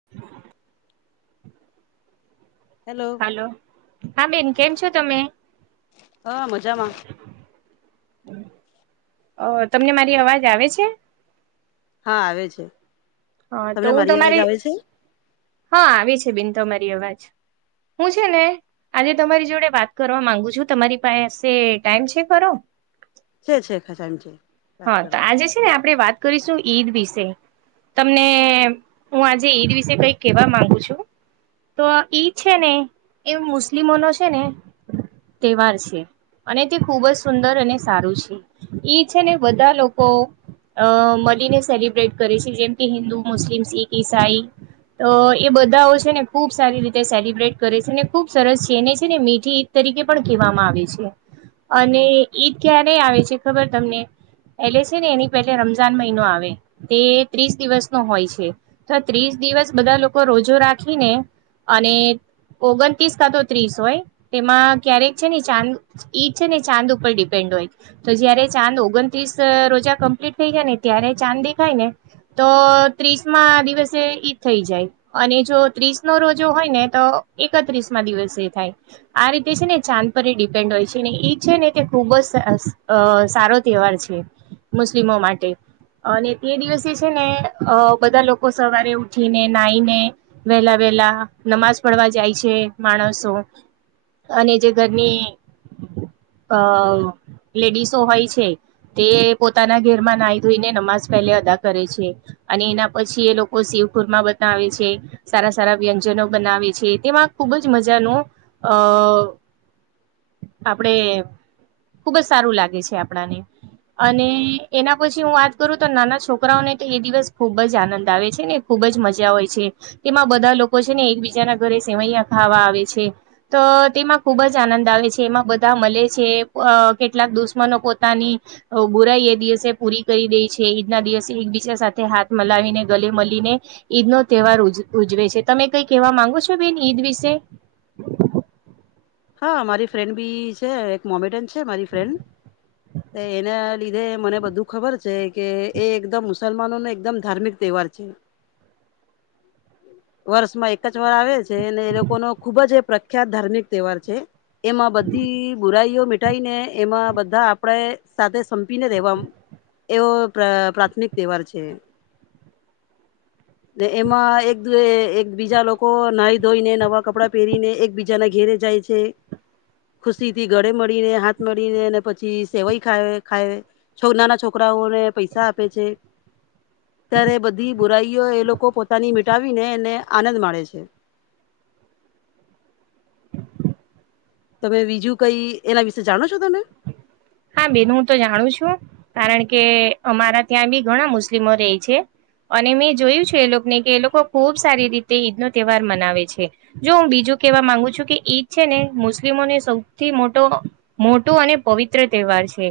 [inaudible] Hello hello હા બેન કેમ છો તમે. હા મજામાં. હમ. [unintelligible] અ તમને મારી અવાજ આવે છે. હા આવે છે. હા તો તમને હું મારી અવાજ તમારી આવે છે હા આવી છે બિન તો મારી અવાજ. હું છે ને. આજે તમારી જોડે વાત કરવા માંગુ છું તમારી પાસે ટાઈમ છે, કરો. છે છે ખાસા ટાઈમ છે. વાત હા તો કરું આજે છે ને આપણે વાત કરીશું ઈદ વિશે. તમને હું આજે ઈદ વિશે કઈક કેવા માંગુ છું. તો ઈદ છે ને એ મુસ્લિમોનો છે ને તહેવાર છે. અને તે ખૂબ જ સુંદર અને સારું છે એ છે ને બધા લોકો. અ મળીને સેલિબ્રેટ કરે છે જેમ કે હિન્દુ મુસ્લિમ શીખ ઈસાઈ. તો એ બધાઓ છે ને ખુબ સારી રીતે સેલિબ્રેટ કરે છેને, ખુબ સરસ છેને છે ને મીઠી. તરીકે પણ કહેવામાં આવે છે અને ઈદ ક્યારે આવે છે, ખબર તમને એટલે છે ને એની પેલે રમજાન મહિનો આવે તે ત્રીસ દિવસ નો હોય છે. તો ત્રીસ દિવસ બધા લોકો રોજો રાખીને અને ઓગણત્રીસ કા તો ત્રીસ હોય તેમાં ક્યારેક છેને, ચાંદ. ઈજ છે ને ચાંદ ઉપર ડિપેન્ડ હોય તો જયારે ચાંદ. ઓગણત્રીસ રોજા કમ્પ્લીટ થઈ જાય ને ત્યારે ચાંદ દેખાય ને?. તો ત્રીસ દિવસે ઈ થઈ જાય. અને જો ત્રીસ નો રોજો હોય ને તો એકત્રીસ માં દિવસે થાય. આ રીતે છેને, ચાંદ પર એ ડિપેન્ડ હોય છે ને એ છે ને તે ખૂબ જ સારો. તહેવાર છે, મુસ્લિમો માટે. અને તે દિવસે છેને, અ બધા લોકો સવારે ઉઠીને નાઈને. વેલા વેલા નમાજ પડવા જાય છે, માણસ અને જે ઘરની અ લેડીસો હોય છે. તે પોતાના ઘેરમાં નાહી ધોઈને નમાજ પહેલે અદા કરે છે. અને એના પછી એ લોકો શિવખુર માં બતાવે છે. સારા સારા વ્યંજનો બનાવે છે, તેમાં ખુબ જ મજાનો આપડે ખુબ જ સારું લાગે છે, આપણાને અને એના પછી હું વાત કરું તો નાના છોકરાઓને તો એ દિવસ ખુબ જ આનંદ આવે છેને. ખુબ જ મજા હોય છે, તેમાં બધા લોકો છે ને એકબીજાના ઘરે સેવૈયા ખાવા આવે છે. તો તેમાં ખૂબ જ આનંદ આવે છે, એમાં બધા મળે છે કેટલાક દુશ્મનો પોતાની બુરાઈ એ દિવસે પૂરી કરી દે છે ઈદના દિવસે એકબીજા સાથે હાથ મીલાવીને ગલે મળીને ઈદ નો તહેવાર ઉજવે છે તમે કઈ કહેવા માંગો છો? બેન ઈદ વિશે હા મારી ફ્રેન્ડ બી છે, એક મોમેડીયન છે મારી ફ્રેન્ડ એને લીધે મને બધું ખબર છે કે એ એકદમ મુસલમાનો નો એકદમ ધાર્મિક તહેવાર છે. વર્ષમાં એક જ વાર આવે છે અને એ લોકો નો ખુબ જ એ પ્રખ્યાત ધાર્મિક તહેવાર છે. એમાં બધી બુરાઈઓ ભુલાઈને એમાં બધા આપડે સાથે સંપીને રહેેવા એવો પ્રાથમિક તહેવાર છે. એમાં એક એક બીજા લોકો નાઈ ધોઈને નવા કપડાં પહેરીને એકબીજા ના ઘેરે જાય છે. ખુશી થી ગળે મળીને હાથ, મળીને ને પછી સેવૈઈ ખાય છો નાના છોકરાઓને પૈસા આપે છે. ત્યારે બધી બુરાઈઓ એ લોકો પોતાની મિટાવીને અને આનંદ માણેે છે. તમે બીજું કઈ એના વિશે જાણો છો, તમે? હા બેન હું તો જાણું છું કારણ કે અમારા ત્યાં બી ઘણા મુસ્લિમો રહી છે. અને મેં જોયું છે એ લોકોને કે એ લોકો ખુબ સારી રીતે ઈદ નો તહેવાર મનાવે છે. જો હું બીજું કેવા માંગુ છું કે ઈદ છેને, મુસ્લિમોને સૌથી મોટો મોટું અને પવિત્ર તહેવાર છે.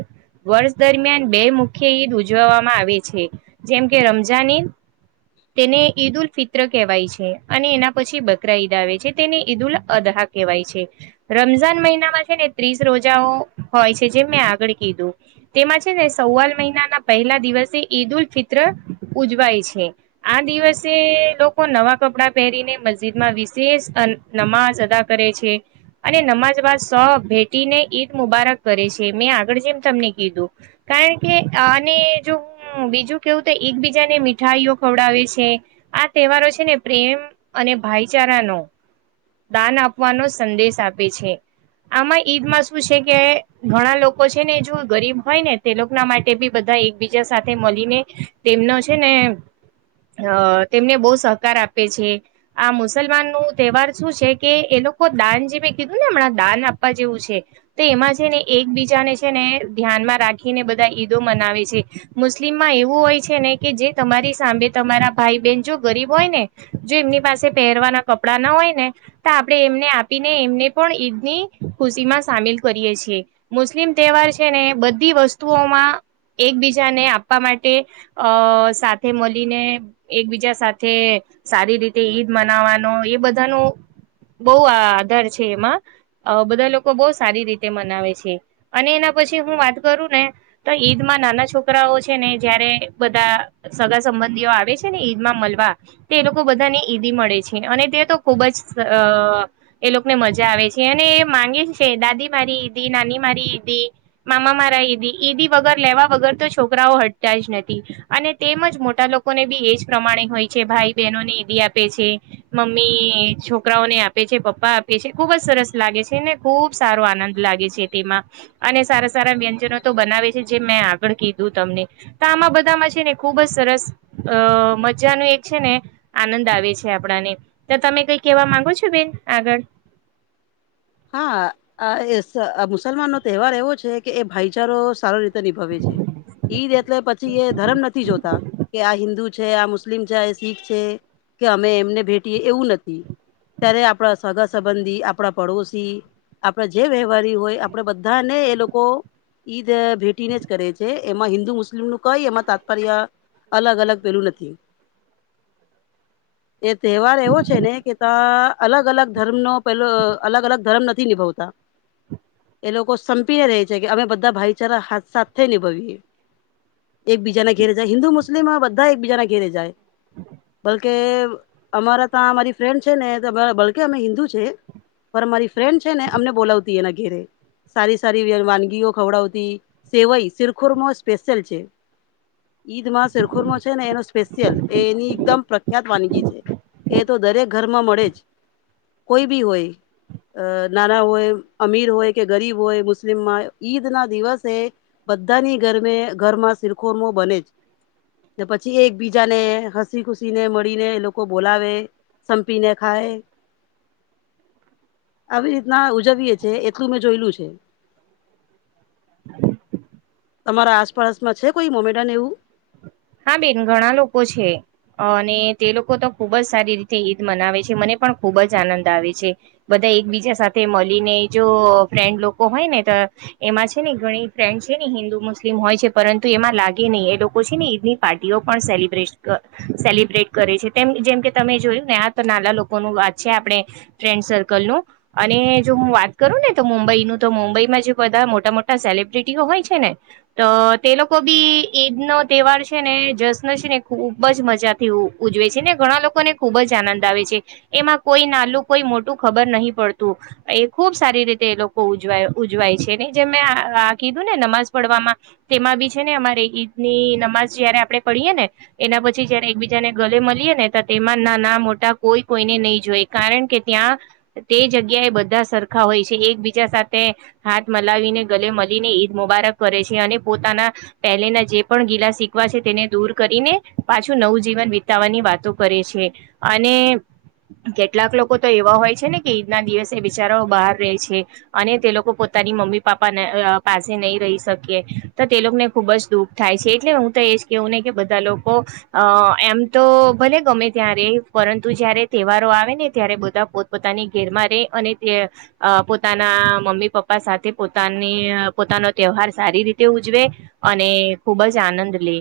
વર્ષ દરમિયાન બે મુખ્ય ઈદ ઉજવવામાં આવે છે, જેમ કે રમઝાનઈ તેને ઈદ ઉલ ફિત્ર કહેવાય છે, અને એના પછી બકરા ઈદ આવે છે, તેને ઈદ ઉલ અદહા કેવાય છે રમઝાન મહિનામાં છે ને ત્રીસ રોજાઓ હોય છે. જે મેં આગળ કીધું તેમાં છે ને સવાલ મહિનાના પહેલા દિવસે ઈદ ઉલ ફિત્ર ઉજવાય છે. આ દિવસે લોકો નવા કપડાં પહેરીને મસ્જિદમાં વિશેષ નમાજ અદા કરે છે અને નમાઝ બાદ સહ ભેટીને ઈદ મુબારક કરે છે મેં આગળ જેમ તમને કીધું કારણ કે આને જો હમ બીજું કેવું તો એકબીજા ને મીઠાઈઓ ખવડાવે છે. આ તહેવારો છેને, પ્રેમ અને ભાઈચારાનો દાન આપવાનો સંદેશ આપે છે આમાં ઈદમાં શું છે, કે ઘણા લોકો છે ને જો ગરીબ હોય ને તે લોકોના માટે બી બધા એકબીજા સાથે મળીને તેમનો છે ને તેમને બહુ સહકાર આપે છે. આ મુસલમાન નું તહેવાર શું છે કે એ લોકો દાનજીવી કીધું ને હમણાં દાન આપવા જેવું છે તો એમાં છે ને એકબીજાને છે ને ધ્યાનમાં રાખીને બધા ઈદો મનાવે છે. મુસ્લિમમાં એવું હોય છે ને કે જે તમારી સામે તમારા ભાઈ બહેન જો ગરીબ હોય ને જો એમની પાસે પહેરવાના કપડા ના હોય ને તો આપણે એમને આપીને એમને પણ ઈદ ની ખુશી માં સામેલ કરીએ છીએ. મુસ્લિમ તહેવાર છે ને બધી વસ્તુઓમાં એકબીજાને આપવા માટે અ સાથે મળીને એકબીજા સાથે સારી રીતે ઈદ મનાવાનો એ બધાનું બહુ આ આધાર છે એમાં બધા લોકો બહુ સારી રીતે મનાવે છે. અને એના પછી હું વાત કરું ને તો ઈદમાં નાના છોકરાઓ છે ને જયારે બધા સગા સંબંધીઓ આવે છે ને ઈદ માં મલવા તે લોકો બધાને ઈદી મળે છે અને તે તો ખુબ જ એ લોકો ને મજા આવે છે અને માંગે છે છે દાદી મારી ઈદી નાની મારી ઈદી મામા મારા ઈદી ઈદી વગર લેવા વગર તો છોકરાઓ હટતા જ નથી અને તેમજ મોટા લોકો. લોકોને બી એજ પ્રમાણે હોય છે ભાઈ બહેનો ને એઈ બ આપે છે. મમ્મી છોકરાઓને આપે છે પપ્પા આપે છે ખુબ જ સરસ લાગે છે ને. ખુબ સારો આનંદ લાગે છે. તેમાં અને સારા સારા વ્યંજનો તો બનાવે છે જે મેં આગળ કીધું તમને. તો આમાં બધામાં છે ને ખુબ જ સરસ અ મજાનું એક છે ને. આનંદ આવે છે આપણાને તો તમે કઈ કેવા માંગો છો બેન આગળ. હા મુસલમાન નો તહેવાર એવો છે કે એ ભાઈચારો સારો રીતે. ભવે છે ઈદ એટલે પછી એ ધર્મ નથી જોતા. કે આ હિન્દુ છે આ મુસ્લિમ છે આ શીખ છે કે અમે એમને ભેટીએ એવું નથી. ત્યારે આપણા સગા સંબંધી આપણા પડોશ. આપણા જે વ્યવહારી હોય આપણે બધાને એ લોકો. ઈદ ભેટીને જ કરે છે એમાં હિન્દુ મુસ્લિમ નું કઈ એમાં તાત્પર્ય. અલગ અલગ પેલું નથી. [inaudible] એ તહેવાર એવો છે ને કે ત્યાં અલગ અલગ ધર્મનોો પેલો અલગ અલગ. ધરમ નથી નિભાવતા. એ લોકો સંપીને રે છે કે અમે બધા ભાઈચારા હાથ સાથે નિભાવએ. એકબીજાના ઘેરે જાય હિન્દુ મુસ્લિમ બધા એકબીજાના ઘેરે જાય. કે અમારા ત્યાં મારી ફ્રેન્ડ છે ને બલકે અમે હિન્દુ છે પણ મારી. ફ્રેન્ડ છે ને અમને બોલાવતી એના ઘેરે. સારી સારી વાનગીઓ ખવડાવતી સેવાઈ શિરખોરમાં સ્પેશિયલ છે. ઈદ માં શેરખુરો છે ને એનો સ્પેશિયલ એની એકદમ. ખ્યાત વાનગી છે એ તો દરેક ઘરમાં મળે જ કોઈ બી હોય. અ નાના હોય અમીર હોય કે ગરીબ હોય મુસ્લિમમાં ઈદ ના દિવસે. બધાની ગરમે ઘરમાં શિરખોરમો બને જ. પછી એકબીજા ને હસી ખુસી ને મળીને એ લોકો બોલાવે. સંપીને ખાય. આવી રીતના ઉજવીએ છીએ એટલું મેં જોયલું છે. [unintelligible] તમારા આસપાસમાં છે કોઈ મોમેડા ને એવું. હા બેન ઘણા લોકો છે. અને તે લોકો તો ખુબજ સારી રીતે ઈદ મનાવે છે, મને પણ ખૂબજ આનંદ આવે છે. બધા એકબીજા સાથે મળી ને જો ફ્રેન્ડ લોકો હોય ને તો એમાં છે ને ઘણી ફ્રેન્ડ છે ને હિન્દુ મુસ્લિમ હોય છે, પરંતુ એમાં લાગે નઈ એ લોકો છે ને ની પાર્ટીઓ પણ સેલિબ્રેટ ક સેલિબ્રેટ કરે છે, તેમ જેમ કે તમે જોયું ને આ તો નાના લોકોનું વાત છે આપડે ફ્રેન્ડ સર્કલનું અને જો હું વાત કરું ને તો મુંબઈનું તો મુંબઈમાં જે બધા મોટા મોટા સેલિબ્રિટીઓ હોય છે ને તો તે લોકો બી ઈદ નો તહેવાર છે ને, જશ્ન છે ને ખુબજ મજાથી ઉજવે છે, ને ઘણા લોકો ને ખુબજ આનંદ આવે છે. એમાં કોઈ નાલું, કોઈ મોટું ખબર નહી પડતું. એ ખુબ સારી રીતે એ લોકો ઉજવાય ઉજવાય છે, ને જે મેં આ કીધું ને નમાઝ પડવામાં તેમાં બી છે ને અમારે ઈદ ની નમાઝ જયારે આપડે પડીએ ને એના પછી જયારે એકબીજાને ગલે મળીએ ને તો તેમાં ના ના મોટા કોઈ કોઈને નઈ જોઈ. કારણકે ત્યાં તે જગ્યાએ બધા સરખા હોય છે, એકબીજા સાથે હાથ મલાવીને ગલે મળીને ઈદ મુબારક કરે છે અને પોતાના પહેલેના જે પણ ગિલાસીક કવા છે તેને દૂર કરીને પાછું નવું જીવન વિતાવાની વાતો કરે છે. અને કેટલાક લોકો તો એવા હોય છે ને કે ઈદ ના દિવસે બિચારાઓ બહાર રહે છે. અને તે લોકો પોતાની મમ્મી પાપા અહ પાસે નહી રહી શકીએ, તો તે લોકોને ખુબજ દુઃખ થાય છે, એટલે હું તો એજ કેવું ને કે બધા લોકો અહ એમ તો ભલે ગમે ત્યારે પરંતુ જયારે તહેવારો આવે ને ત્યારે બધા પોત પોતાની ઘેરમાં રેહ અને તે અહ પોતાના મમ્મી પપ્પા સાથે પોતાની અહ પોતાનો તહેવાર સારી રીતે ઉજવે અને ખુબજ આનંદ લે.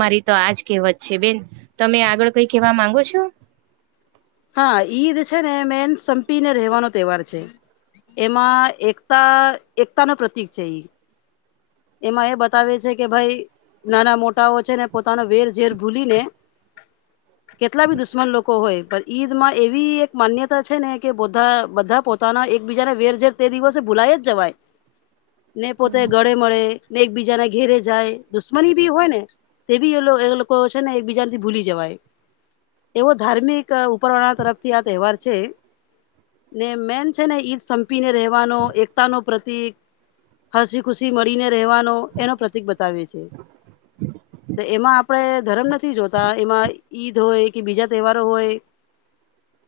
મારી તો આજ કહેવત છે બેન, તમે આગળ કઈ કેવા માંગો છો? હા, ઈદ છે ને મેન સંપીને રહેવાનો તહેવાર છે. એમાં એકતા એકતાનો પ્રતિક છે, એ એમાં એ બતાવે છે કે ભાઈ, નાના મોટાઓ છે ને પોતાનો વેર ઝેર ભૂલીને હ કેટલા બી દુશ્મન લોકો હોય, પણ ઈદ માં એવી એક માન્યતા છે ને કે બોધા બધા પોત પોતાના એકબીજાને વેર ઝેર તે દિવસે ભૂલાય જવાય [inaudible] ને પોતે ગળે મળે, ને એકબીજાને ઘેરે જાય, દુશ્મનીભી હોય ને તે બી એ એ લોકો છે ને એક બીજાથી ભૂલી જવાય. એવો ધાર્મિક ઉપરવાળા તરફથી આ તહેવાર છે. ને મેન છે ને ઈદ સંપીને રહેવાનો એકતા નો પ્રતિક, હસી ખુશી હસી મળીને રહેવાનો એનો પ્રતિક બતાવે છે. તો એમાં આપણે ધરમ નથી જોતા, એમાં ઈદ હોય કે બીજા તહેવારો હોય. [inaudible]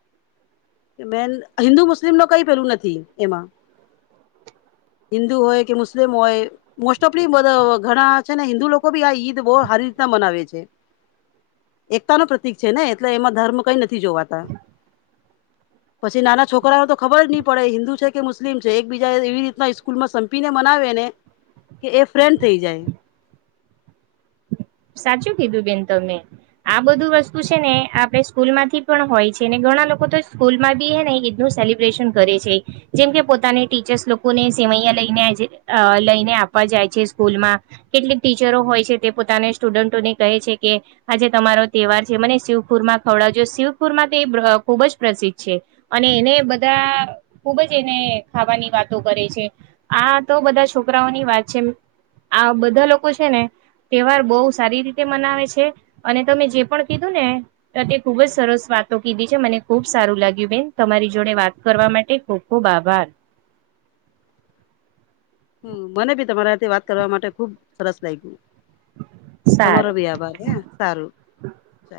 બેન હિન્દુ મુસ્લિમનું કઈ પેલું નથી, એમાં હિન્દુ હોય કે મુસ્લિમ હોય મોસ્ટ ઓફ ઘણા છે ને હિન્દુ લોકો બી આ ઈદ બહુ સારી રીતના મનાવે છે એકતા ન પ્રતિક છે ને એટલે એમાં ધર્મ કઈ નથી જોવાતા હ પછી નાના છોકરાઓ તો ખબર નહી પડે હિન્દુ છે કે મુસ્લિમ છે, એકબીજા એવી રીતના સ્કૂલ માં સંપીને મનાવેને કે એ ફ્રેન્ડ થઈ જાય. સાચું કીધું બેન, તમે. આ બધું વસ્તુ છે ને આપડે સ્કૂલ માંથી પણ હોય છે ને ઘણા લોકો તો સ્કૂલમાં બી હેને ઈદ નું સેલિબ સેલિબ્રેશન કરે છે, જેમકે પોતાને ટીચર્સ લોકોને સેવૈયા લઈને અહ લઈને આપ આપવા જાય છે સ્કૂલમાં, કેટલીક ટીચરો હોય છે તે પોતાને સ્ટુડન્ટોને કહે છે કે આજે તમારો તહેવાર છે મને શિવકુરમા ખવડાવજો શિવકુરમા તે ખુબજ પ્રસિદ્ધ છે. અને એને બધા ખુબ જ એને ખાવાની વાતો કરે છે આ તો બધા છોકરાઓની વાત છે આ બધા લોકો છે ને તહેવાર બહુ સારી રીતે મનાવે છે અને તમે જે પણ કીધું ને તે ખુબ જ સરસ વાતો કીધી છે મને ખુબ સારું લાગ્યું બેન તમારી જોડે વાત કરવા માટે ખૂબ ખૂબ આભાર હ મને બી તમારા સાથે વાત કરવા માટે ખુબ સરસ લાગ્યું સારું તમારો બી આભાર હે સારું ચાલ